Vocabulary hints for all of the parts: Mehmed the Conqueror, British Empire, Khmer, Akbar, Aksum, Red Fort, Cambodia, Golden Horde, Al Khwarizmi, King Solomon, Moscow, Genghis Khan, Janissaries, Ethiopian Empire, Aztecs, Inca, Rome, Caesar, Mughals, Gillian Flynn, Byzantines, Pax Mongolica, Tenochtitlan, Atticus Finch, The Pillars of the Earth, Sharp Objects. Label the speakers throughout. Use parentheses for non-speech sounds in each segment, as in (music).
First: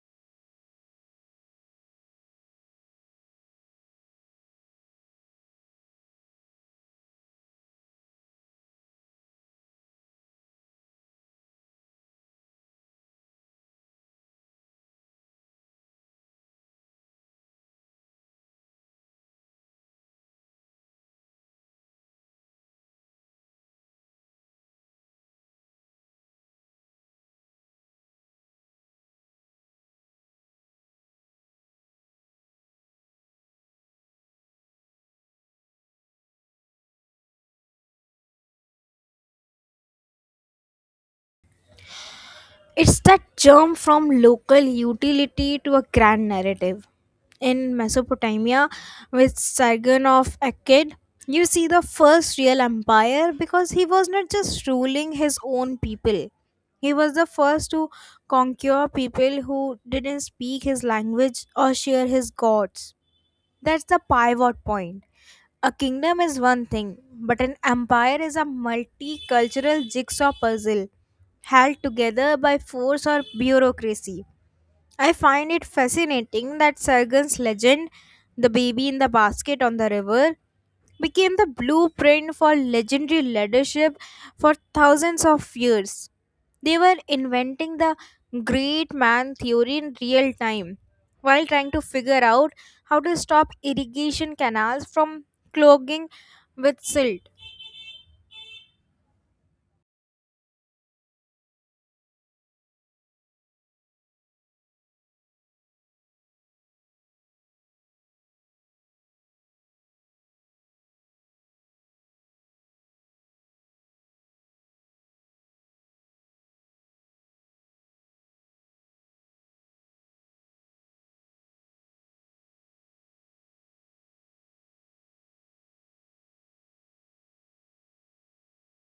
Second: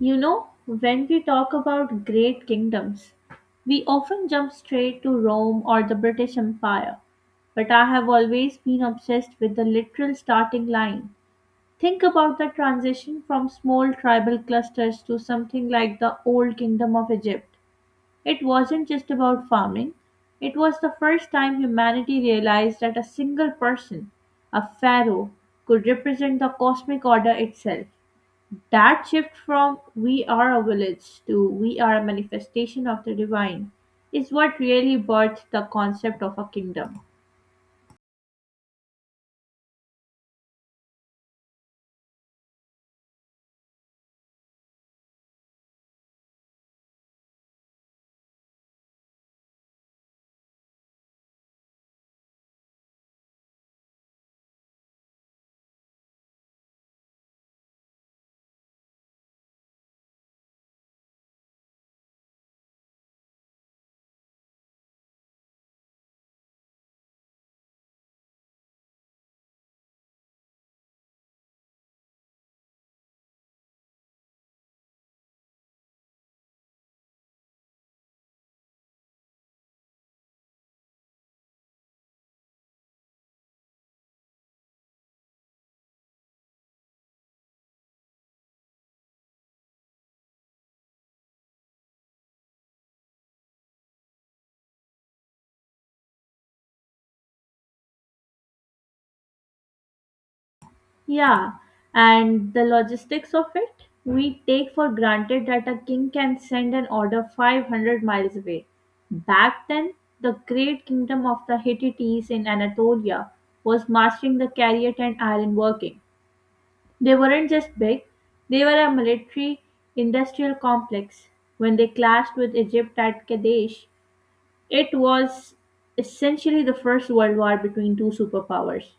Speaker 1: You know, when we talk about great kingdoms, we often jump straight to Rome or the British Empire, but I have always been obsessed with the literal starting line. Think about the transition from small tribal clusters to something like the Old Kingdom of Egypt. It wasn't just about farming, it was the first time humanity realized that a single person, a pharaoh, could represent the cosmic order itself. That shift from "we are a village" to "we are a manifestation of the divine" is what really birthed the concept of a kingdom.
Speaker 2: It's that jump from local utility to a grand narrative. In Mesopotamia, with Sargon of Akkad, you see the first real empire because he was not just ruling his own people. He was the first to conquer people who didn't speak his language or share his gods. That's the pivot point. A kingdom is one thing, but an empire is a multicultural jigsaw puzzle held together by force or bureaucracy. I find it fascinating that Sargon's legend, the baby in the basket on the river, became the blueprint for legendary leadership for thousands of years. They were inventing the great man theory in real time while trying to figure out how to stop irrigation canals from clogging with silt.
Speaker 1: Yeah, and the logistics of it? We take for granted that a king can send an order 500 miles away. Back then, the great kingdom of the Hittites in Anatolia was mastering the chariot and iron working. They weren't just big, they were a military industrial complex. When they clashed with Egypt at Kadesh, it was essentially the First World War between two superpowers.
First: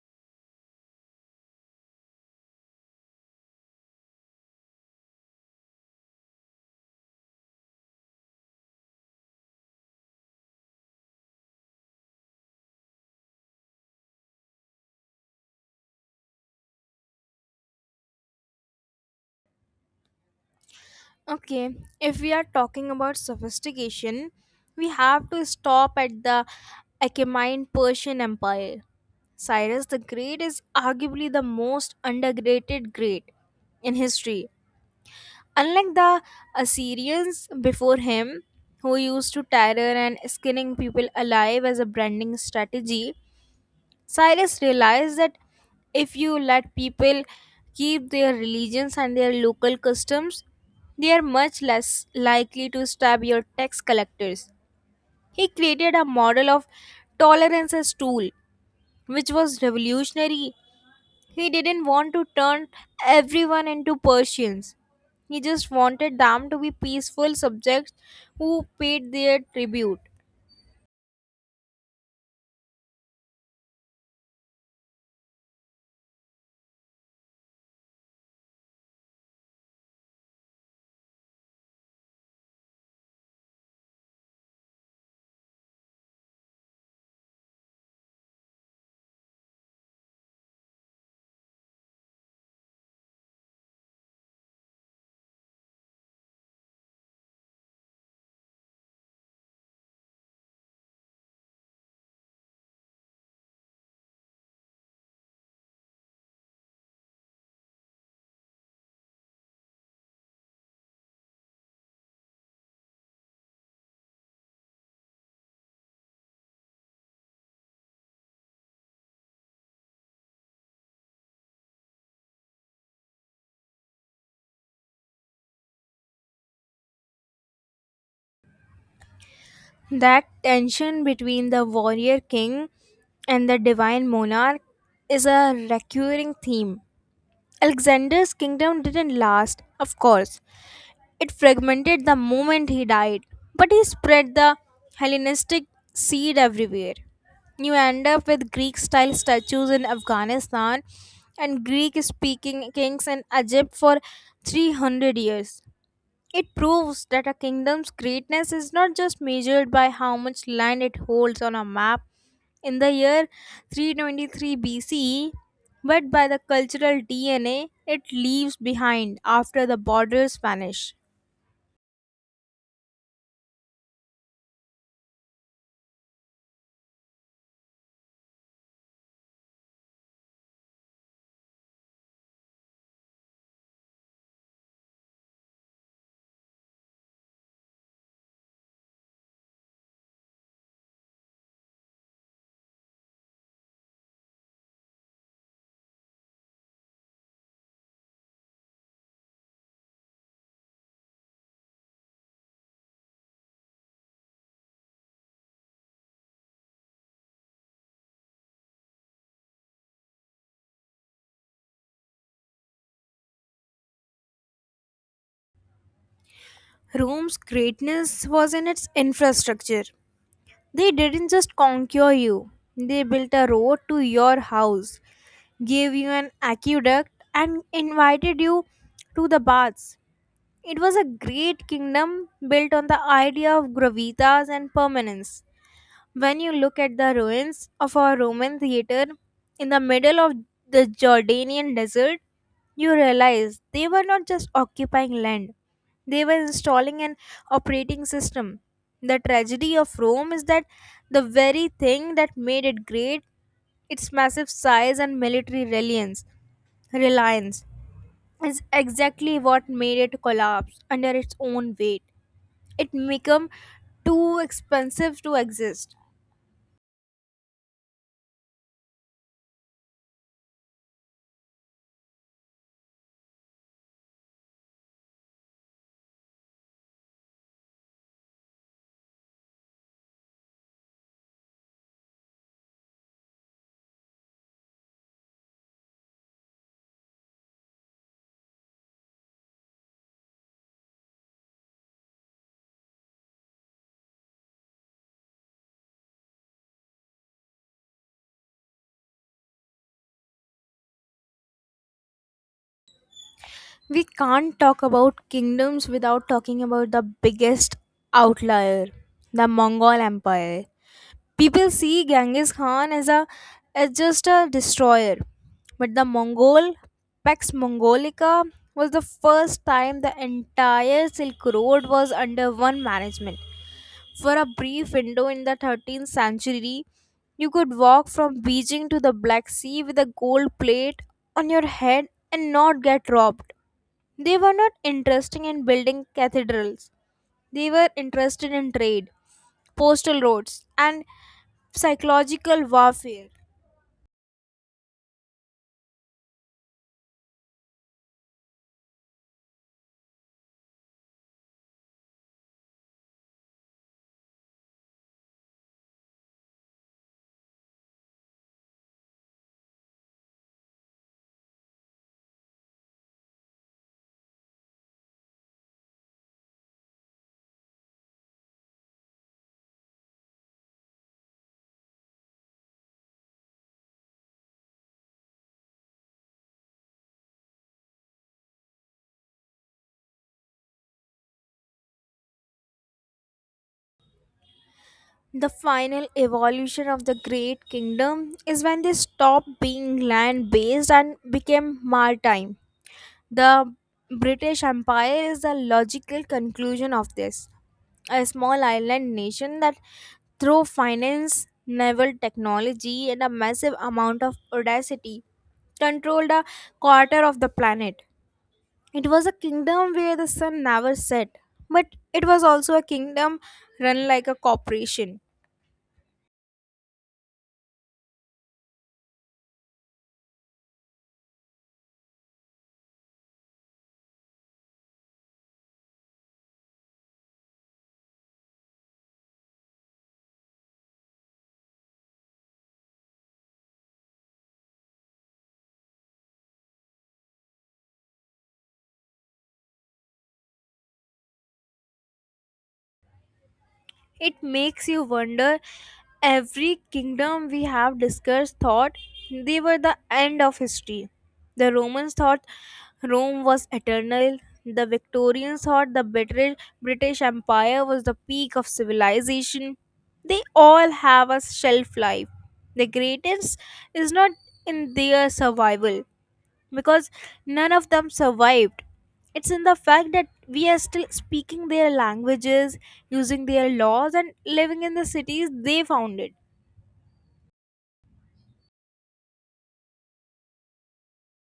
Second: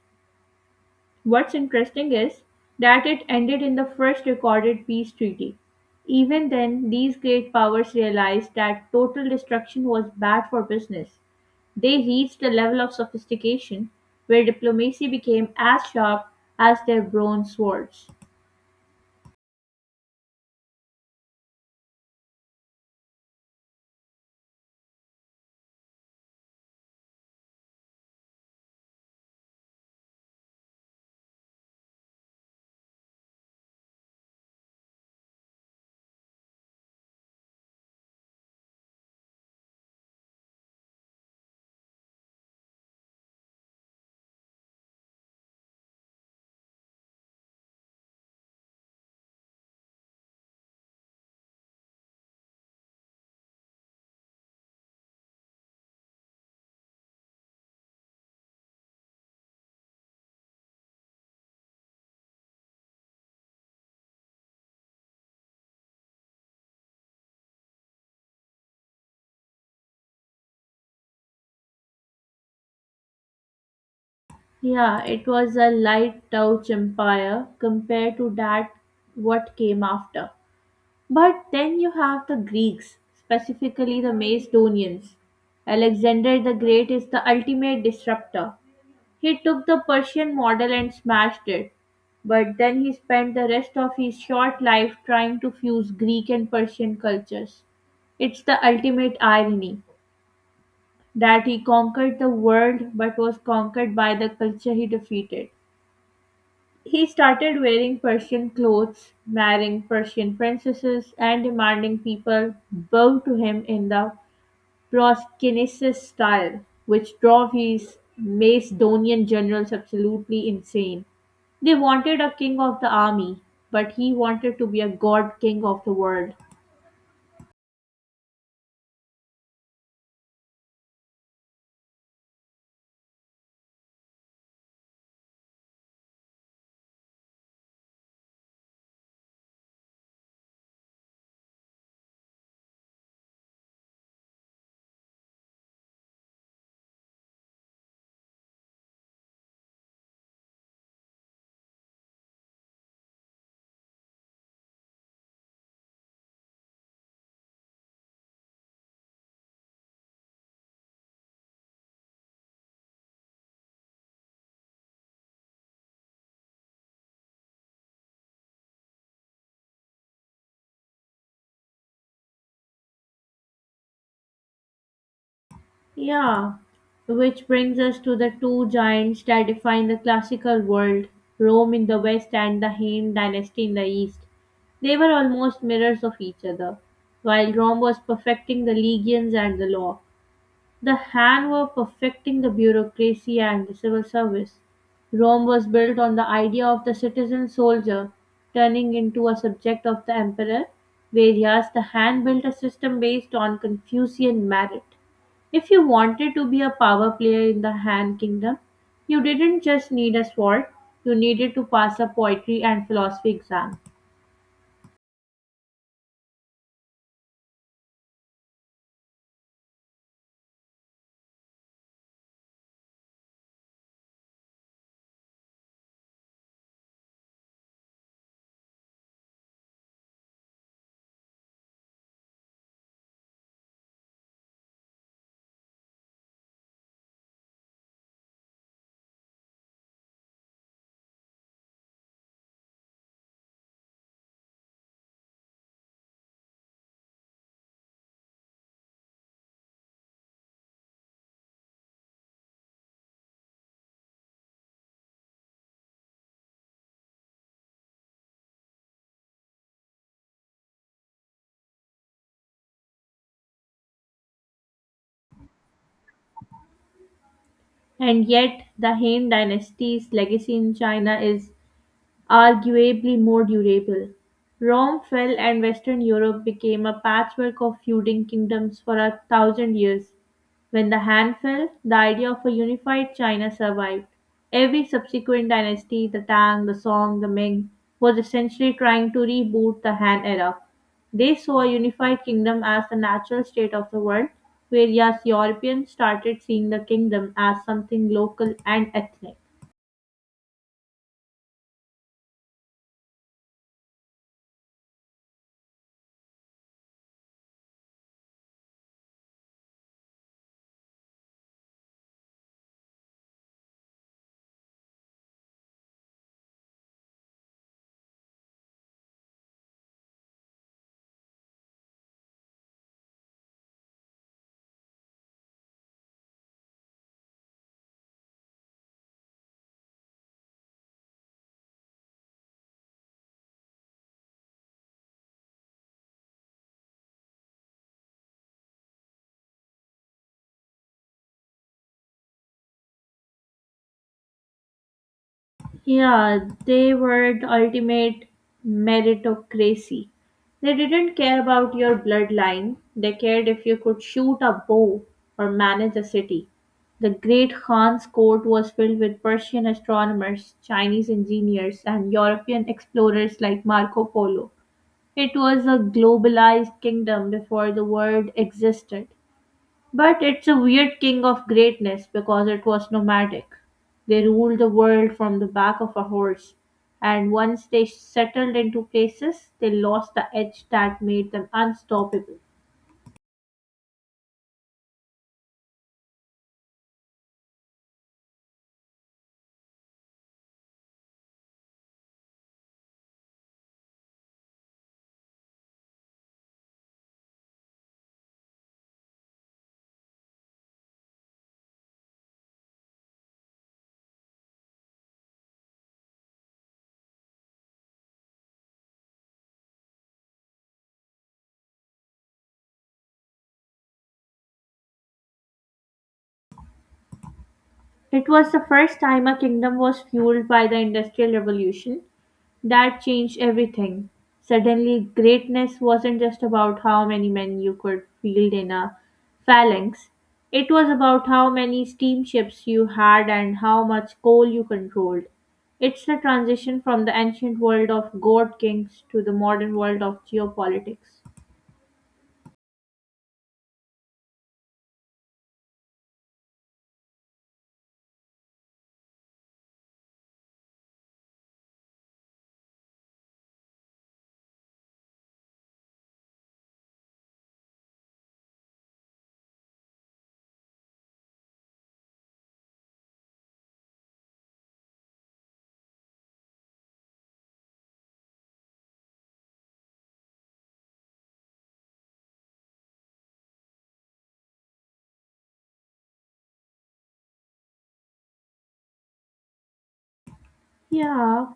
Speaker 1: What's interesting is that it ended in the first recorded peace treaty. Even then, these great powers realized that total destruction was bad for business. They reached a level of sophistication where diplomacy became as sharp as their bronze swords.
Speaker 2: Okay, if we are talking about sophistication, we have to stop at the Achaemenid Persian Empire. Cyrus the Great is arguably the most underrated great in history. Unlike the Assyrians before him, who used to terror and skinning people alive as a branding strategy, Cyrus realized that if you let people keep their religions and their local customs, they are much less likely to stab your tax collectors. He created a model of tolerance as tool, which was revolutionary. He didn't want to turn everyone into Persians. He just wanted them to be peaceful subjects who paid their tribute.
Speaker 1: Yeah, it was a light touch empire compared to that what came after. But then you have the Greeks, specifically the Macedonians. Alexander the Great is the ultimate disruptor. He took the Persian model and smashed it. But then he spent the rest of his short life trying to fuse Greek and Persian cultures. It's the ultimate irony that he conquered the world but was conquered by the culture he defeated. He started wearing Persian clothes, marrying Persian princesses, and demanding people bow to him in the Proskynesis style, which drove his Macedonian generals absolutely insane. They wanted a king of the army, but he wanted to be a god king of the world.
Speaker 2: That tension between the warrior king and the divine monarch is a recurring theme. Alexander's kingdom didn't last, of course. It fragmented the moment he died, but he spread the Hellenistic seed everywhere. You end up with Greek style statues in Afghanistan and Greek speaking kings in Egypt for 300 years. It proves that a kingdom's greatness is not just measured by how much land it holds on a map in the year 323 BCE, but by the cultural DNA it leaves behind after the borders vanish.
Speaker 1: Yeah, which brings us to the two giants that define the classical world, Rome in the west and the Han dynasty in the east. They were almost mirrors of each other. While Rome was perfecting the legions and the law, the Han were perfecting the bureaucracy and the civil service. Rome was built on the idea of the citizen soldier turning into a subject of the emperor, whereas the Han built a system based on Confucian merit. If you wanted to be a power player in the Han kingdom, you didn't just need a sword, you needed to pass a poetry and philosophy exam.
Speaker 2: Rome's greatness was in its infrastructure. They didn't just conquer you, they built a road to your house, gave you an aqueduct, and invited you to the baths. It was a great kingdom built on the idea of gravitas and permanence. When you look at the ruins of a Roman theater in the middle of the Jordanian desert, you realize they were not just occupying land, they were installing an operating system. The tragedy of Rome is that the very thing that made it great, its massive size and military reliance, reliance, is exactly what made it collapse under its own weight. It became too expensive to exist.
Speaker 1: And yet, the Han dynasty's legacy in China is arguably more durable. Rome fell and Western Europe became a patchwork of feuding kingdoms for 1,000 years. When the Han fell, the idea of a unified China survived. Every subsequent dynasty, the Tang, the Song, the Ming, was essentially trying to reboot the Han era. They saw a unified kingdom as the natural state of the world, whereas Europeans started seeing the kingdom as something local and ethnic.
Speaker 2: We can't talk about kingdoms without talking about the biggest outlier, the Mongol Empire. People see Genghis Khan as just a destroyer, but the Mongol Pax Mongolica was the first time the entire Silk Road was under one management. For a brief window in the 13th century, you could walk from Beijing to the Black Sea with a gold plate on your head and not get robbed. They were not interested in building cathedrals. They were interested in trade, postal roads, and psychological warfare.
Speaker 1: Yeah, they were the ultimate meritocracy. They didn't care about your bloodline, they cared if you could shoot a bow or manage a city. The great Khan's court was filled with Persian astronomers, Chinese engineers, and European explorers like Marco Polo. It was a globalized kingdom before the word existed. But it's a weird king of greatness because it was nomadic. They ruled the world from the back of a horse, and once they settled into places, they lost the edge that made them unstoppable.
Speaker 2: The final evolution of the Great Kingdom is when they stopped being land based and became maritime. The British Empire is the logical conclusion of this. A small island nation that, through finance, naval technology, and a massive amount of audacity, controlled a quarter of the planet. It was a kingdom where the sun never set, but it was also a kingdom run like a corporation.
Speaker 1: It was the first time a kingdom was fueled by the Industrial Revolution. That changed everything. Suddenly, greatness wasn't just about how many men you could field in a phalanx, it was about how many steamships you had and how much coal you controlled. It's the transition from the ancient world of god kings to the modern world of geopolitics.
Speaker 2: It makes you wonder, every kingdom we have discussed thought they were the end of history. The Romans thought Rome was eternal. The Victorians thought the British Empire was the peak of civilization. They all have a shelf life. The greatest is not in their survival because none of them survived. It's in the fact that we are still speaking their languages, using their laws, and living in the cities they founded.
Speaker 1: Yeah,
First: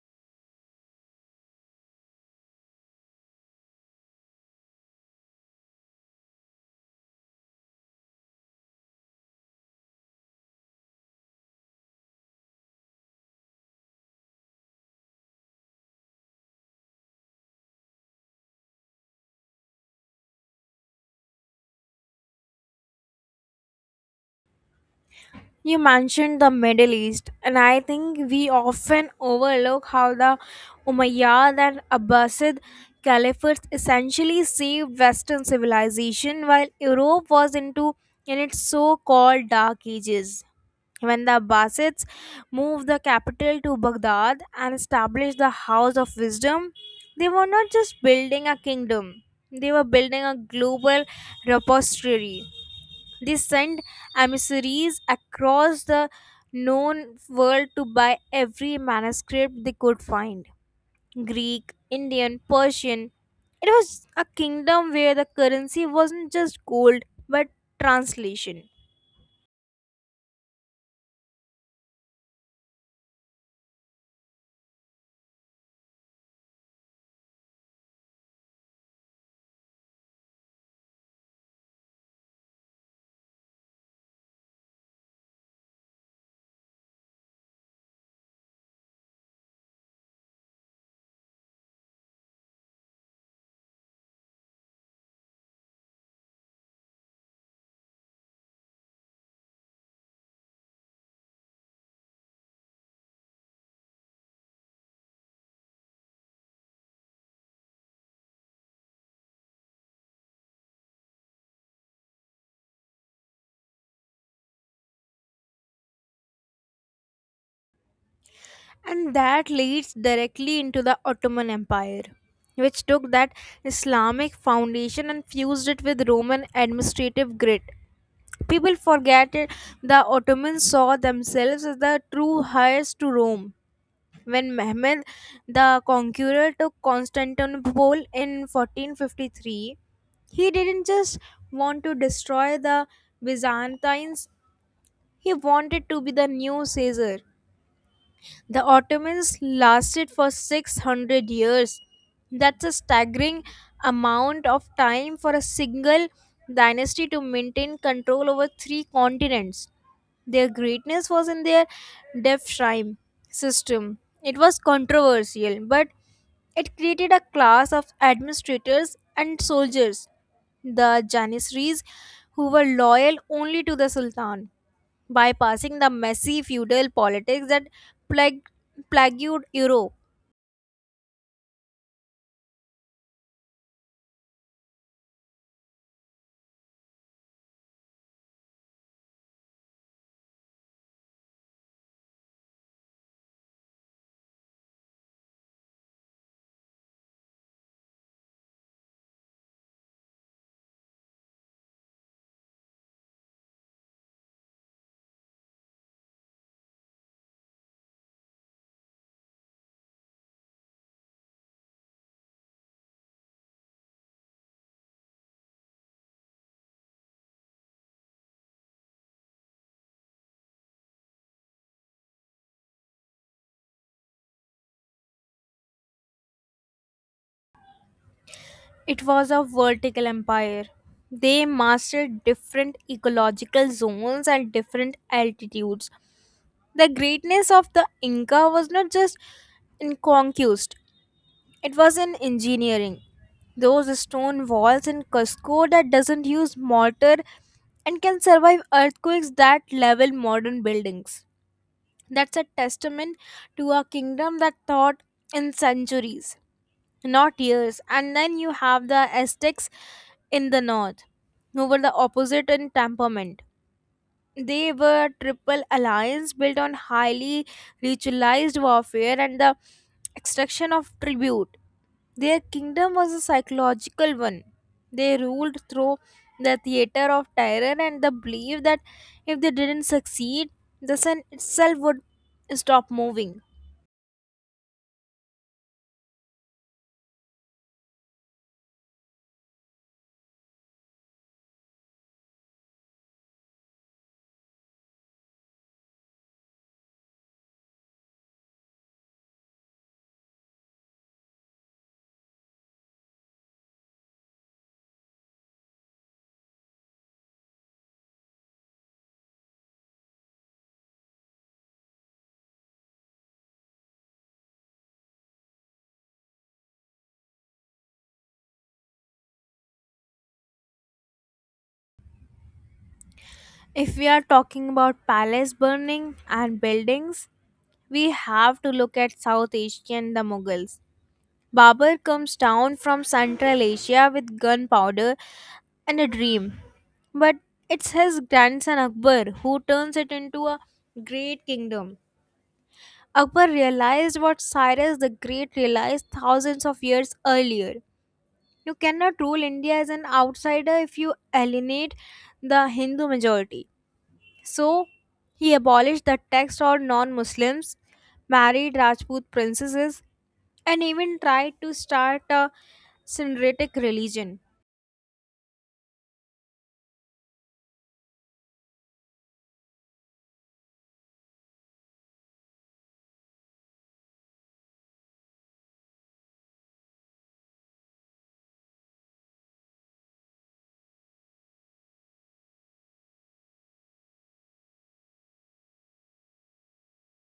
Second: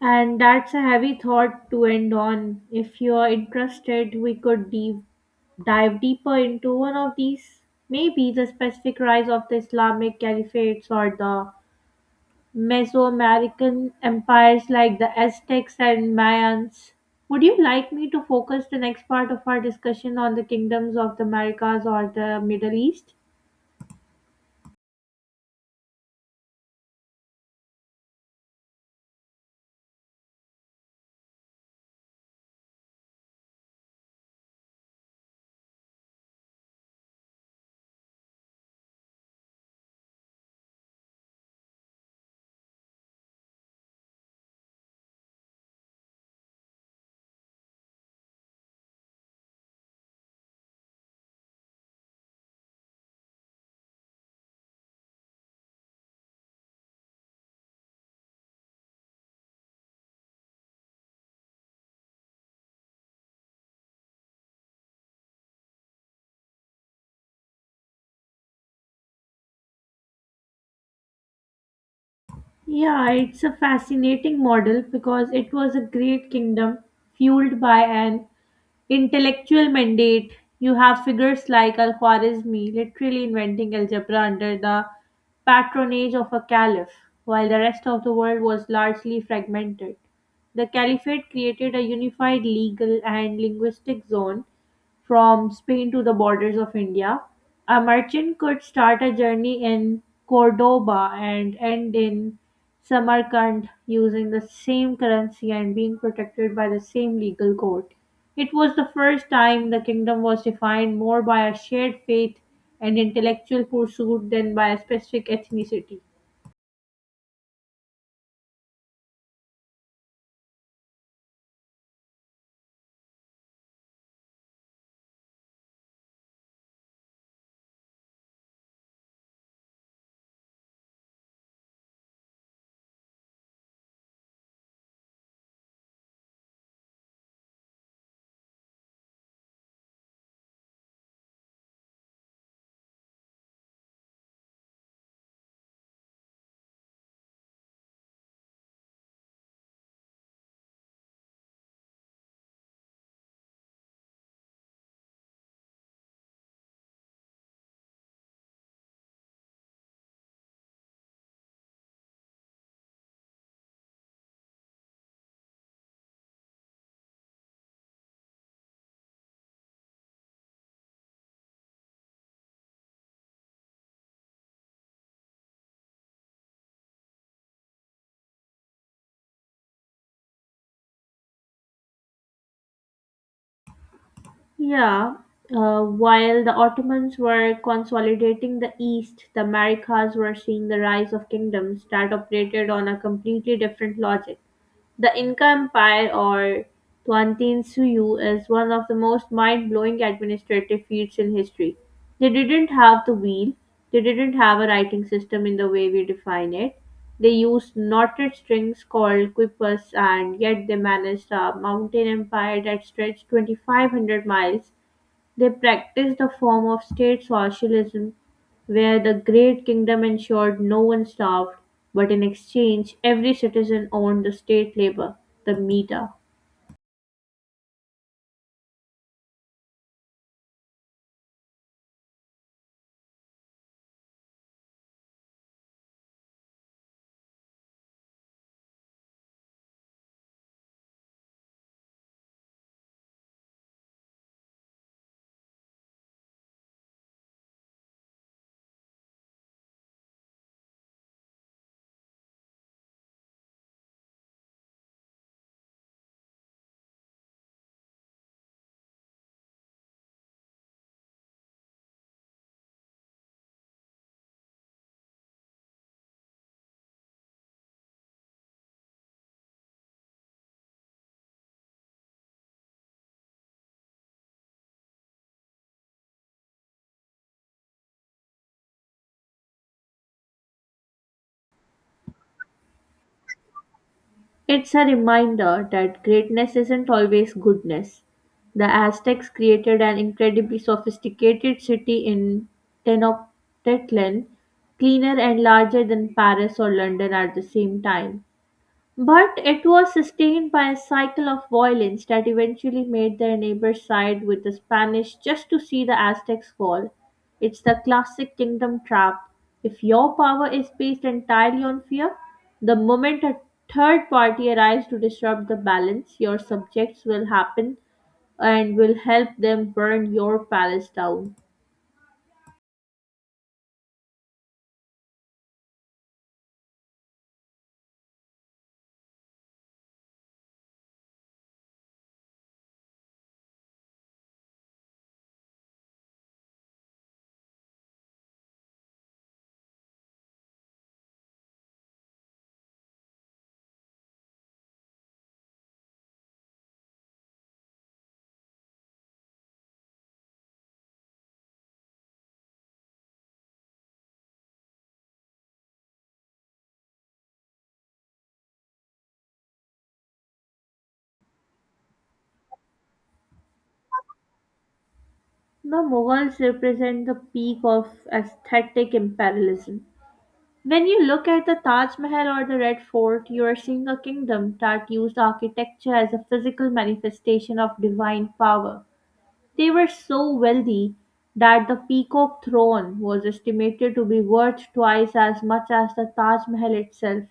Speaker 1: and that's a heavy thought to end on. If you're interested, we could dive deeper into one of these, maybe the specific rise of the Islamic caliphates or the Mesoamerican empires like the Aztecs and Mayans. Would you like me to focus the next part of our discussion on the kingdoms of the Americas or the Middle East?
Speaker 2: You mentioned the Middle East, and I think we often overlook how the Umayyad and Abbasid caliphates essentially saved Western civilization while Europe was into in its so called dark ages. When the Abbasids moved the capital to Baghdad and established the House of Wisdom, they were not just building a kingdom, they were building a global repository. They sent emissaries across the known world to buy every manuscript they could find: Greek, Indian, Persian. It was a kingdom where the currency wasn't just gold but translation.
Speaker 1: Yeah, it's a fascinating model because it was a great kingdom fueled by an intellectual mandate. You have figures like Al Khwarizmi literally inventing algebra under the patronage of a caliph, while the rest of the world was largely fragmented. The caliphate created a unified legal and linguistic zone from Spain to the borders of India, a merchant could start a journey in Cordoba and end in Samarkand using the same currency and being protected by the same legal code. It was the first time the kingdom was defined more by a shared faith and intellectual pursuit than by a specific ethnicity.
Speaker 2: And that leads directly into the Ottoman Empire, which took that Islamic foundation and fused it with Roman administrative grit. People forget it, the Ottomans saw themselves as the true heirs to Rome. When Mehmed the Conqueror took Constantinople in 1453, he didn't just want to destroy the Byzantines, he wanted to be the new Caesar. The Ottomans lasted for 600 years. That's a staggering amount of time for a single dynasty to maintain control over three continents. Their greatness was in their devshirme system. It was controversial, but it created a class of administrators and soldiers, the Janissaries, who were loyal only to the Sultan, bypassing the messy feudal politics that plagued, plagued Europe.
Speaker 1: Yeah, while the Ottomans were consolidating the East, the Americas were seeing the rise of kingdoms that operated on a completely different logic. The Inca Empire or Tuantin Suyu is one of the most mind blowing administrative feats in history. They didn't have the wheel, they didn't have a writing system in the way we define it. They used knotted strings called quipus, and yet they managed a mountain empire that stretched 2,500 miles. They practiced a form of state socialism where the great kingdom ensured no one starved, but in exchange, every citizen owned the state labor, the meter.
Speaker 2: It was a vertical empire. They mastered different ecological zones and different altitudes. The greatness of the Inca was not just in conquest, it was in engineering. Those stone walls in Cusco that doesn't use mortar and can survive earthquakes that level modern buildings. That's a testament to a kingdom that thought in centuries, not years. And then you have the Aztecs in the north, who were the opposite in temperament. They were triple alliance built on highly ritualized warfare and the extraction of tribute. Their kingdom was a psychological one. They ruled through the theater of terror and the belief that if they didn't succeed, the sun itself would stop moving.
Speaker 1: It's a reminder that greatness isn't always goodness. The Aztecs created an incredibly sophisticated city in Tenochtitlan, cleaner and larger than Paris or London at the same time. But it was sustained by a cycle of violence that eventually made their neighbors side with the Spanish just to see the Aztecs fall. It's the classic kingdom trap. If your power is based entirely on fear, the moment a third party arrives to disrupt the balance, your subjects will happen and will help them burn your palace down.
Speaker 2: If we are talking about palace burning and buildings, we have to look at South Asia and the Mughals. Babur comes down from Central Asia with gunpowder and a dream. But it's his grandson Akbar who turns it into a great kingdom. Akbar realized what Cyrus the Great realized thousands of years earlier. You cannot rule India as an outsider if you alienate the Hindu majority. So, he abolished the tax on non Muslims, married Rajput princesses, and even tried to start a syncretic religion.
Speaker 1: The Mughals represent the peak of aesthetic imperialism. When you look at the Taj Mahal or the Red Fort, you are seeing a kingdom that used architecture as a physical manifestation of divine power. They were so wealthy that the Peacock throne was estimated to be worth twice as much as the Taj Mahal itself.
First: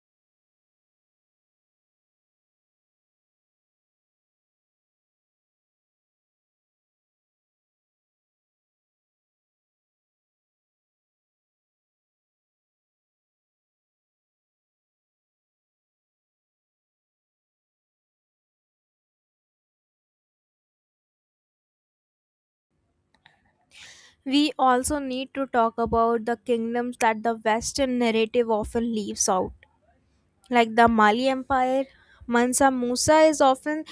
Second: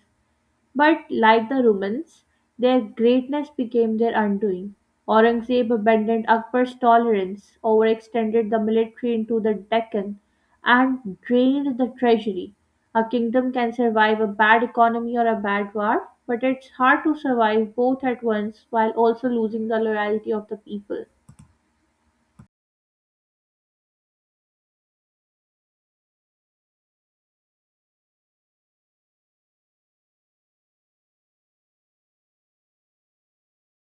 Speaker 1: But like the Romans, their greatness became their undoing. Aurangzeb abandoned Akbar's tolerance, overextended the military into the Deccan, and drained the treasury. A kingdom can survive a bad economy or a bad war, but it's hard to survive both at once while also losing the loyalty of the people.
Speaker 2: We also need to talk about the kingdoms that the Western narrative often leaves out, like the Mali Empire. Mansa Musa is often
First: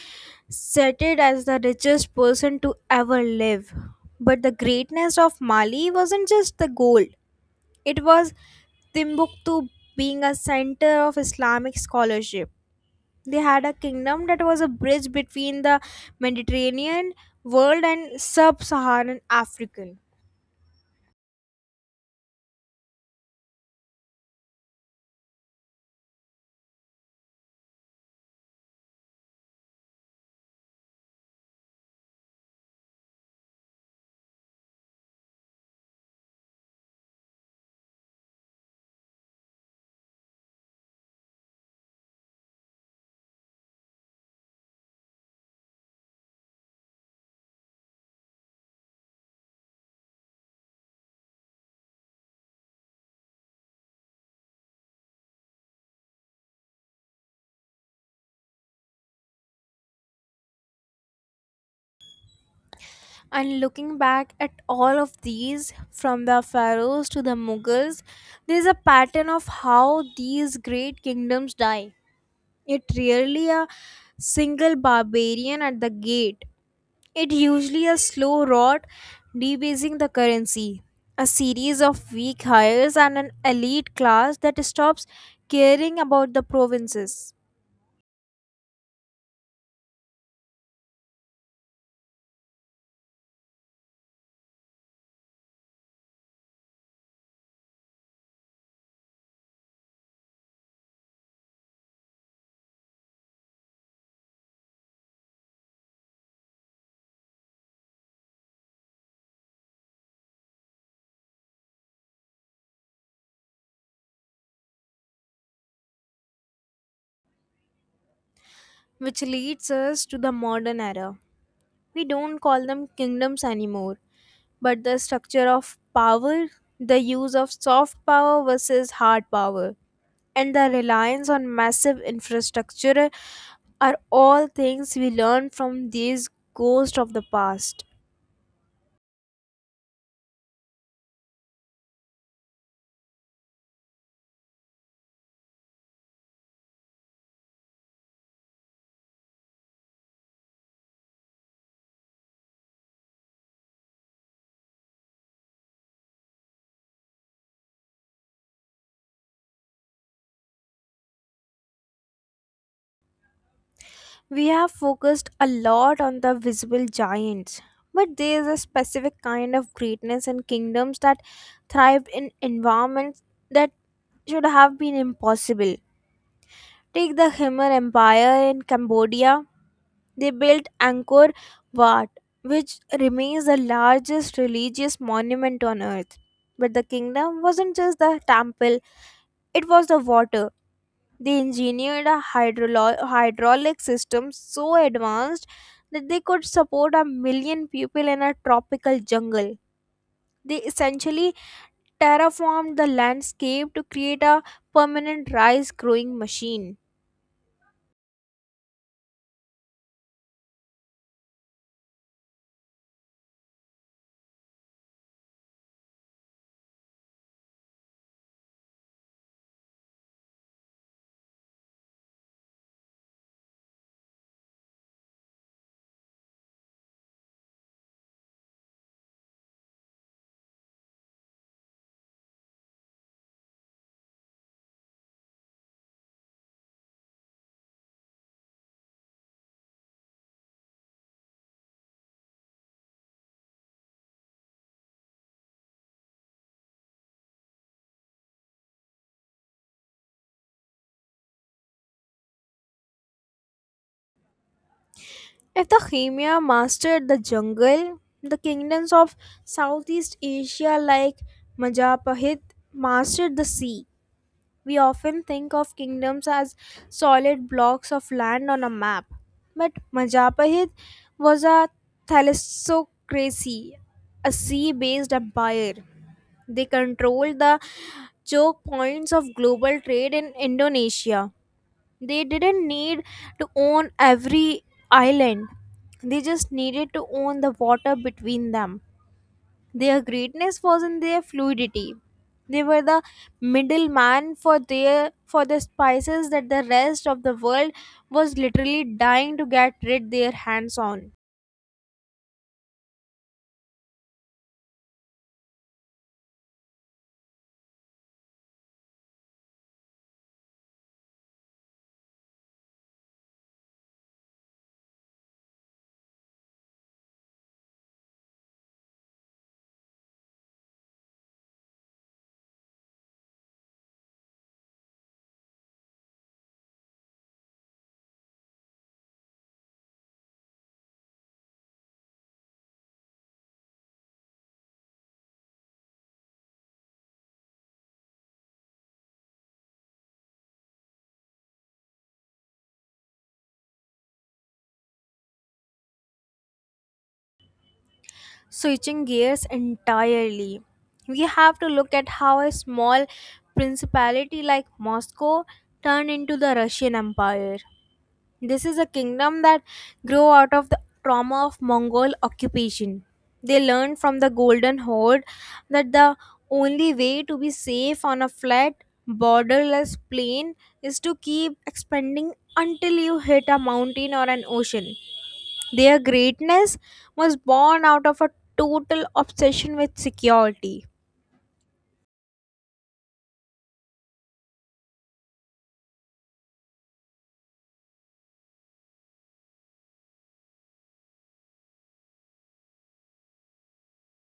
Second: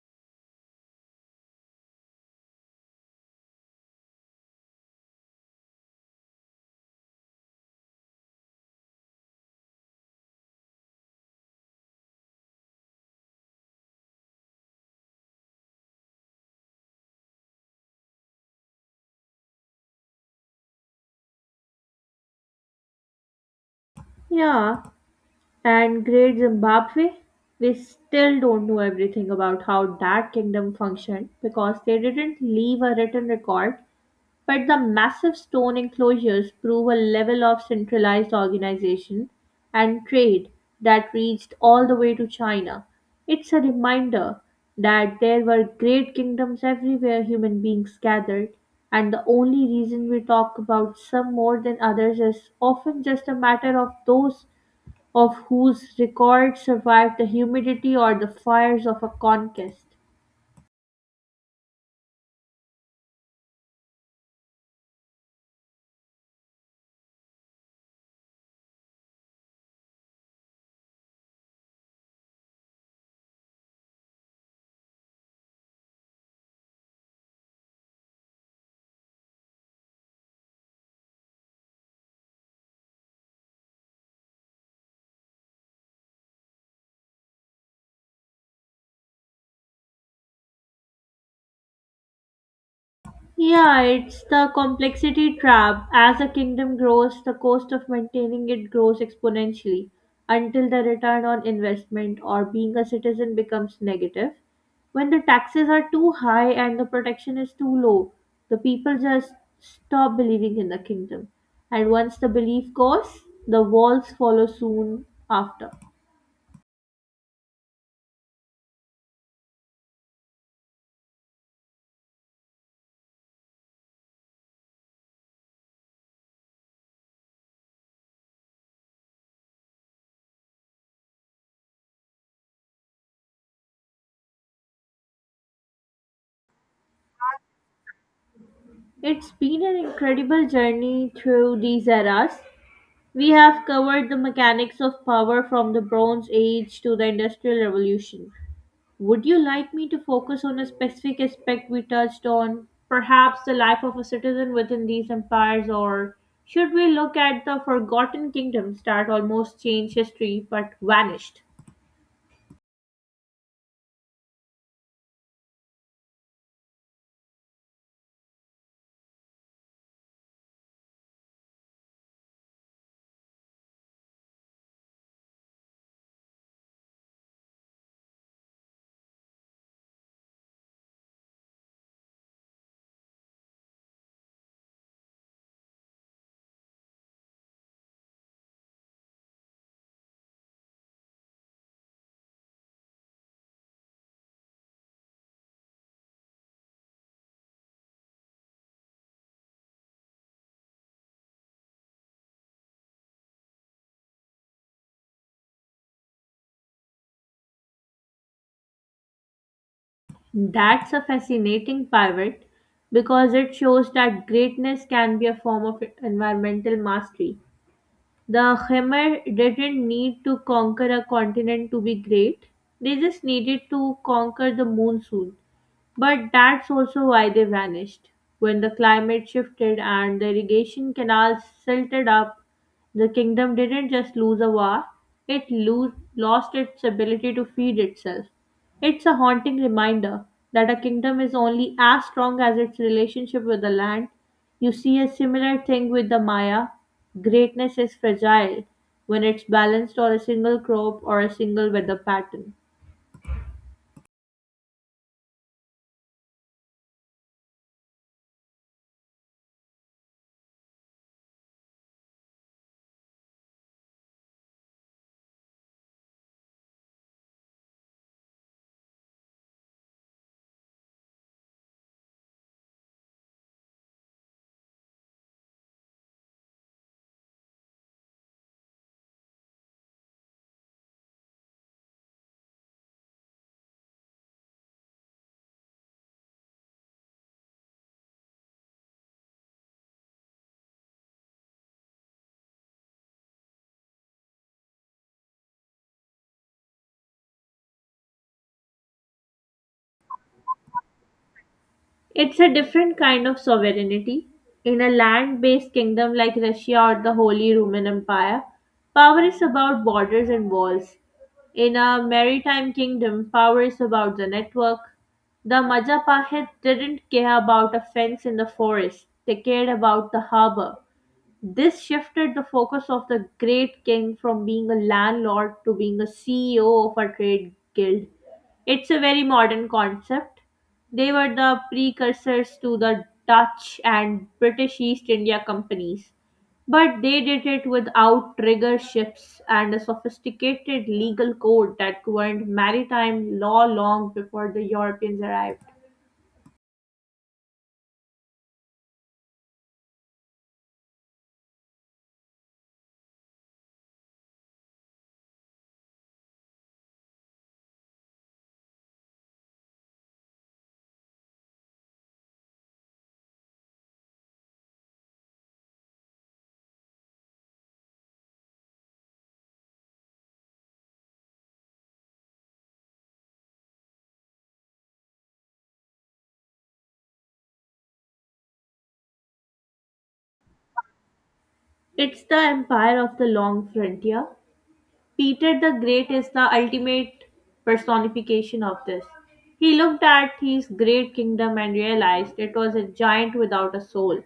Speaker 2: cited as the richest person to ever live. But the greatness of Mali wasn't just the gold, it was Timbuktu being a center of Islamic scholarship. They had a kingdom that was a bridge between the Mediterranean world and sub Saharan Africa.
Speaker 1: Yeah, and great Zimbabwe, we still don't know everything about how that kingdom functioned because they didn't leave a written record. But the massive stone enclosures prove a level of centralized organization and trade that reached all the way to China. It's a reminder that there were great kingdoms everywhere human beings gathered, and the only reason we talk about some more than others is often just a matter of those of whose records survived the humidity or the fires of a conquest.
Speaker 2: And looking back at all of these, from the pharaohs to the Mughals, there is a pattern of how these great kingdoms die. It rarely a single barbarian at the gate. It usually a slow rot, debasing the currency, a series of weak hires, and an elite class that stops caring about the provinces,
Speaker 1: Yeah, it's the complexity trap. As a kingdom grows, the cost of maintaining it grows exponentially until the return on investment or being a citizen becomes negative. When the taxes are too high and the protection is too low, the people just stop believing in the kingdom. And once the belief goes, the walls follow soon after.
Speaker 2: which leads us to the modern era. We don't call them kingdoms anymore, but the structure of power, the use of soft power versus hard power, and the reliance on massive infrastructure are all things we learn from these ghosts of the past.
Speaker 1: It's been an incredible journey through these eras. We have covered the mechanics of power from the Bronze Age to the Industrial Revolution. Would you like me to focus on a specific aspect we touched on, perhaps the life of a citizen within these empires, or should we look at the forgotten kingdoms that almost changed history but vanished?
Speaker 2: We have focused a lot on the visible giants, but there is a specific kind of greatness in kingdoms that thrived in environments that should have been impossible. Take the Khmer Empire in Cambodia. They built Angkor Wat, which remains the largest religious monument on earth. But the kingdom wasn't just the temple, it was the water. They engineered a hydraulic system so advanced that they could support a million people in a tropical jungle. They essentially terraformed the landscape to create a permanent rice growing machine.
Speaker 1: That's a fascinating pivot because it shows that greatness can be a form of environmental mastery. The Khmer didn't need to conquer a continent to be great. They just needed to conquer the moon soon. But that's also why they vanished. When the climate shifted and the irrigation canals silted up, the kingdom didn't just lose a war, it lost its ability to feed itself. It's a haunting reminder that a kingdom is only as strong as its relationship with the land. You see a similar thing with the Maya. Greatness is fragile when it's balanced on a single crop or a single weather pattern.
Speaker 2: If the Khmer mastered the jungle, the kingdoms of Southeast Asia like Majapahit mastered the sea. We often think of kingdoms as solid blocks of land on a map, but Majapahit was a thalassocracy, a sea based empire. They controlled the choke points of global trade in Indonesia. They didn't need to own every island, they just needed to own the water between them. Their greatness was in their fluidity. They were the middleman for the spices that the rest of the world was literally dying to get rid their hands on.
Speaker 1: It's a different kind of sovereignty. In a land based kingdom like Russia or the Holy Roman Empire, power is about borders and walls. In a maritime kingdom, power is about the network. The Majapahit didn't care about a fence in the forest, they cared about the harbor. This shifted the focus of the great king from being a landlord to being a CEO of a trade guild. It's a very modern concept. They were the precursors to the Dutch and British East India companies, but they did it without triggerships and a sophisticated legal code that governed maritime law long before the Europeans arrived.
Speaker 2: Switching gears entirely. We have to look at how a small principality like Moscow turned into the Russian Empire. This is a kingdom that grew out of the trauma of Mongol occupation. They learned from the Golden Horde that the only way to be safe on a flat, borderless plain is to keep expanding until you hit a mountain or an ocean. Their greatness was born out of a total obsession with security.
Speaker 1: It's the empire of the long frontier. Peter the Great is the ultimate personification of this. He looked at his great kingdom and realized it was a giant without a soul,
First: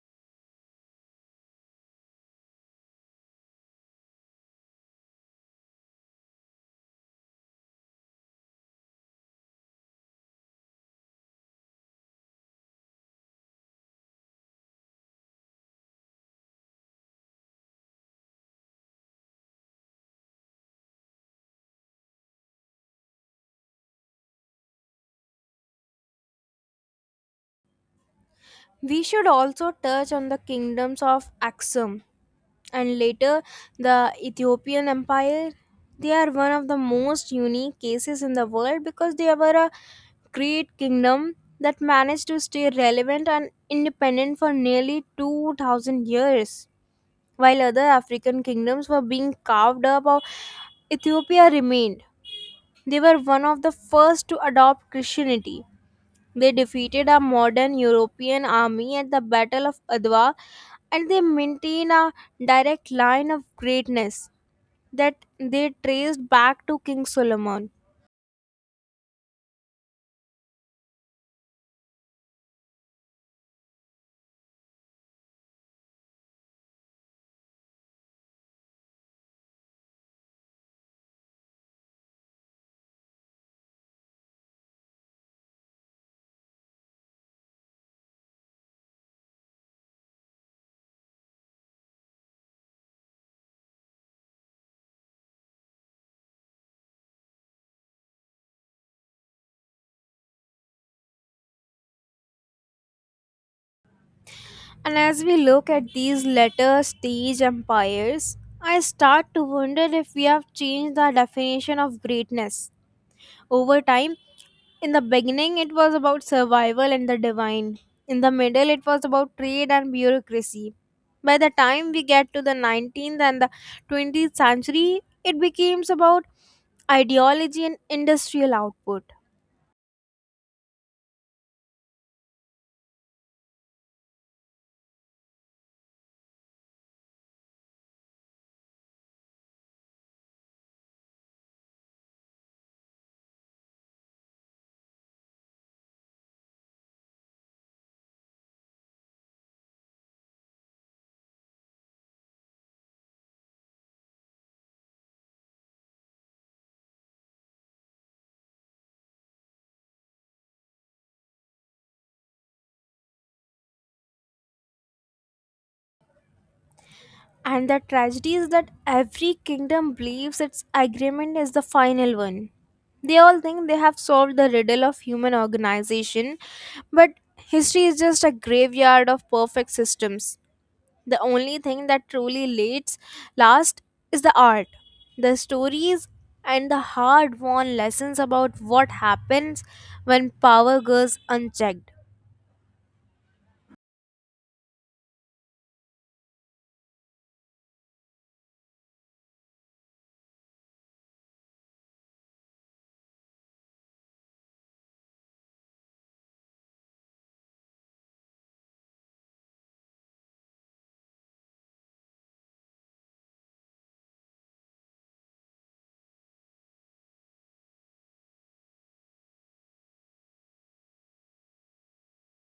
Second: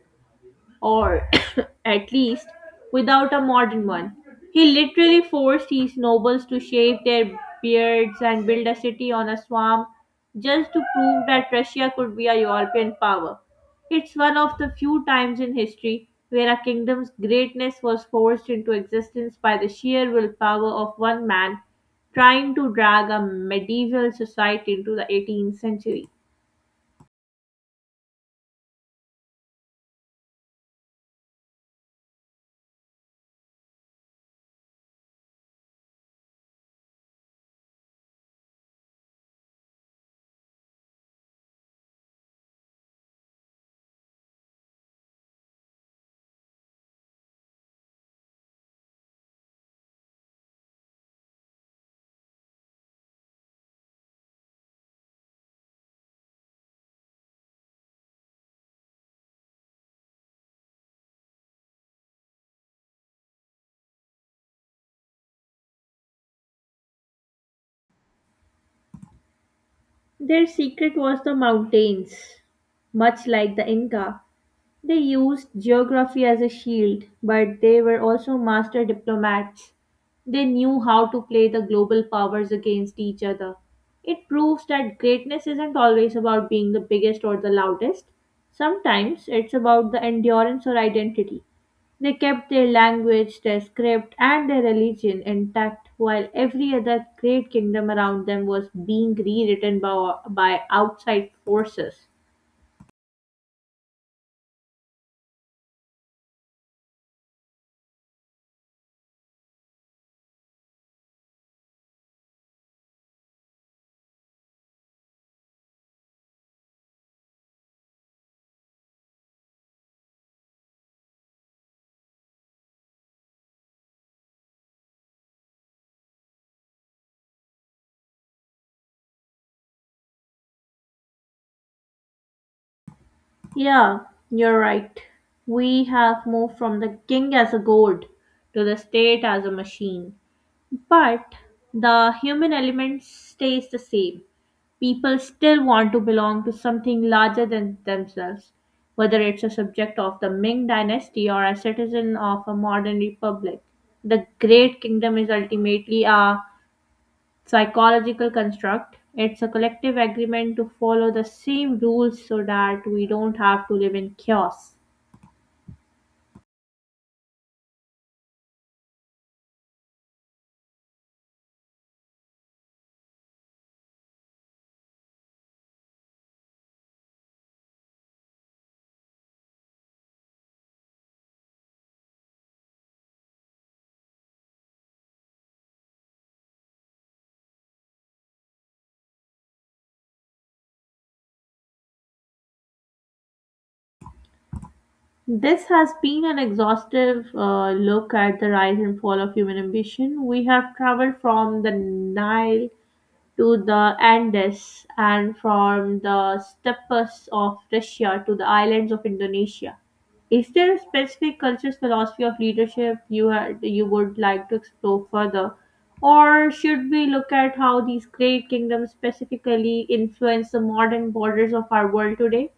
Speaker 1: or (coughs) at least without a modern one. He literally forced his nobles to shave their beards and build a city on a swamp just to prove that Russia could be a European power. It's one of the few times in history where a kingdom's greatness was forced into existence by the sheer willpower of one man trying to drag a medieval society into the 18th century.
Speaker 2: We should also touch on the kingdoms of Aksum and later the Ethiopian Empire. They are one of the most unique cases in the world because they were a great kingdom that managed to stay relevant and independent for nearly 2000 years. While other African kingdoms were being carved up, or Ethiopia remained. They were one of the first to adopt Christianity, they defeated a modern European army at the Battle of Adwa, and they maintain a direct line of greatness that they traced back to King Solomon.
Speaker 1: Their secret was the mountains. Much like the Inca, they used geography as a shield, but they were also master diplomats. They knew how to play the global powers against each other. It proves that greatness isn't always about being the biggest or the loudest. Sometimes it's about the endurance or identity. They kept their language, their script, and their religion intact while every other great kingdom around them was being rewritten by outside forces.
Speaker 2: And as we look at these later stage empires, I start to wonder if we have changed the definition of greatness. Over time, in the beginning, it was about survival and the divine. In the middle, it was about trade and bureaucracy. By the time we get to the 19th and the 20th century, it becomes about ideology and industrial output.
Speaker 1: Yeah, you're right. We have moved from the king as a god to the state as a machine. But the human element stays the same. People still want to belong to something larger than themselves, whether it's a subject of the Ming dynasty or a citizen of a modern republic. The Great Kingdom is ultimately a psychological construct. It's a collective agreement to follow the same rules so that we don't have to live in chaos.
Speaker 2: And the tragedy is that every kingdom believes its agreement is the final one. They all think they have solved the riddle of human organization, but history is just a graveyard of perfect systems. The only thing that truly lasts last is the art, the stories, and the hard-won lessons about what happens when power goes unchecked.
Speaker 1: This has been an exhaustive look at the rise and fall of human ambition. We have traveled from the Nile to the Andes and from the steppes of Russia to the islands of Indonesia. Is there a specific culture's philosophy of leadership you would like to explore further, or should we look at how these great kingdoms specifically influence the modern borders of our world today?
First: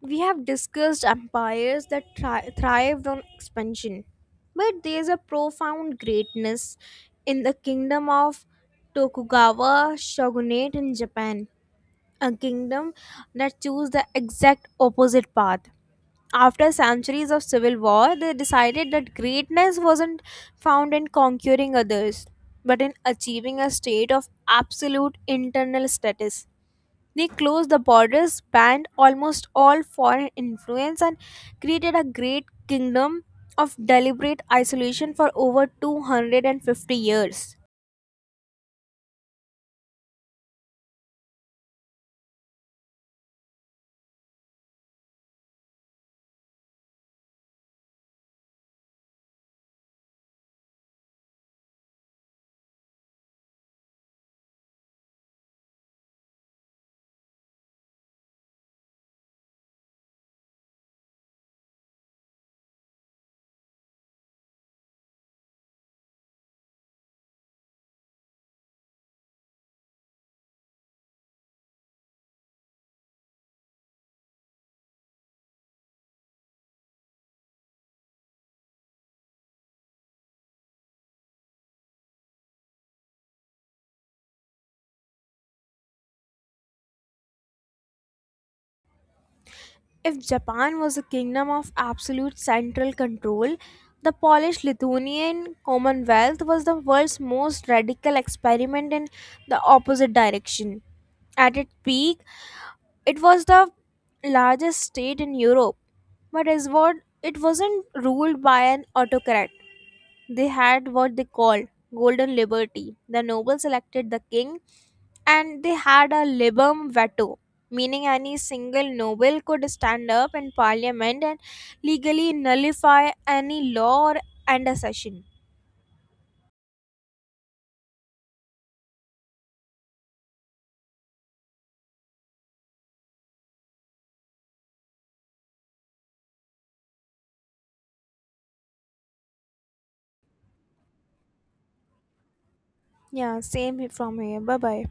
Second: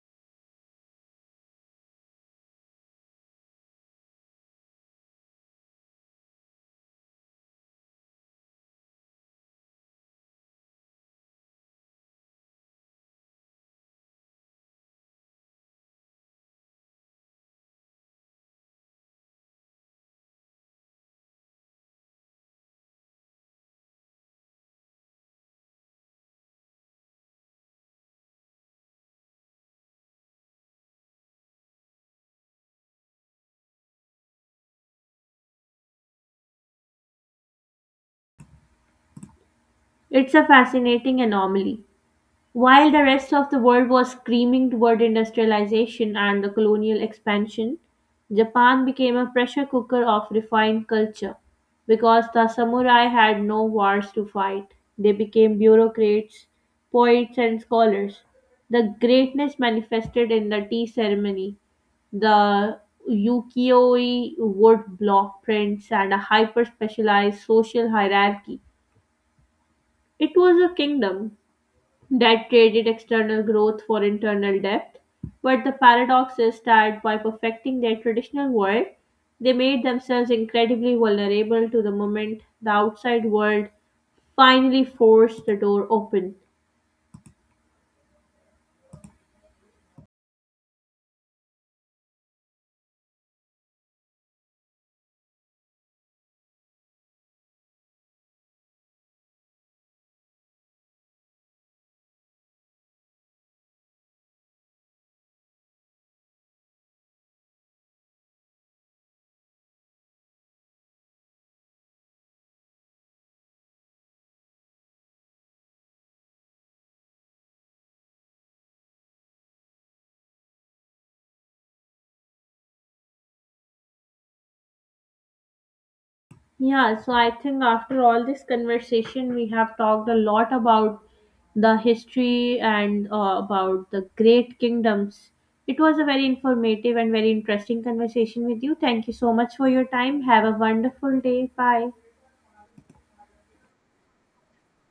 Speaker 2: We have discussed empires that thrived on expansion, but there is a profound greatness in the kingdom of Tokugawa shogunate in Japan, a kingdom that chose the exact opposite path. After centuries of civil war, they decided that greatness wasn't found in conquering others, but in achieving a state of absolute internal status. They closed the borders, banned almost all foreign influence, and created a great kingdom of deliberate isolation for over 250 years.
Speaker 1: It's a fascinating anomaly. While the rest of the world was screaming toward industrialization and the colonial expansion, Japan became a pressure cooker of refined culture. Because the samurai had no wars to fight, they became bureaucrats, poets, and scholars. The greatness manifested in the tea ceremony, the ukiyo-e wood block prints, and a hyper-specialized social hierarchy. It was a kingdom that traded external growth for internal depth. But the paradox is that by perfecting their traditional world, they made themselves incredibly vulnerable to the moment the outside world finally forced the door open.
Speaker 2: If Japan was a kingdom of absolute central control, the Polish Lithuanian Commonwealth was the world's most radical experiment in the opposite direction. At its peak, it was the largest state in Europe, but as what, it wasn't ruled by an autocrat. They had what they called golden liberty. The nobles elected the king and they had a libum veto, meaning any single noble could stand up in parliament and legally nullify any law or and a session.
Speaker 1: Yeah, so I think after all this conversation, we have talked a lot about the history and about the great kingdoms. It was a very informative and very interesting conversation with you. Thank you so much for your time. Have a wonderful day. Bye.
Speaker 2: Yeah, same from here. Bye bye.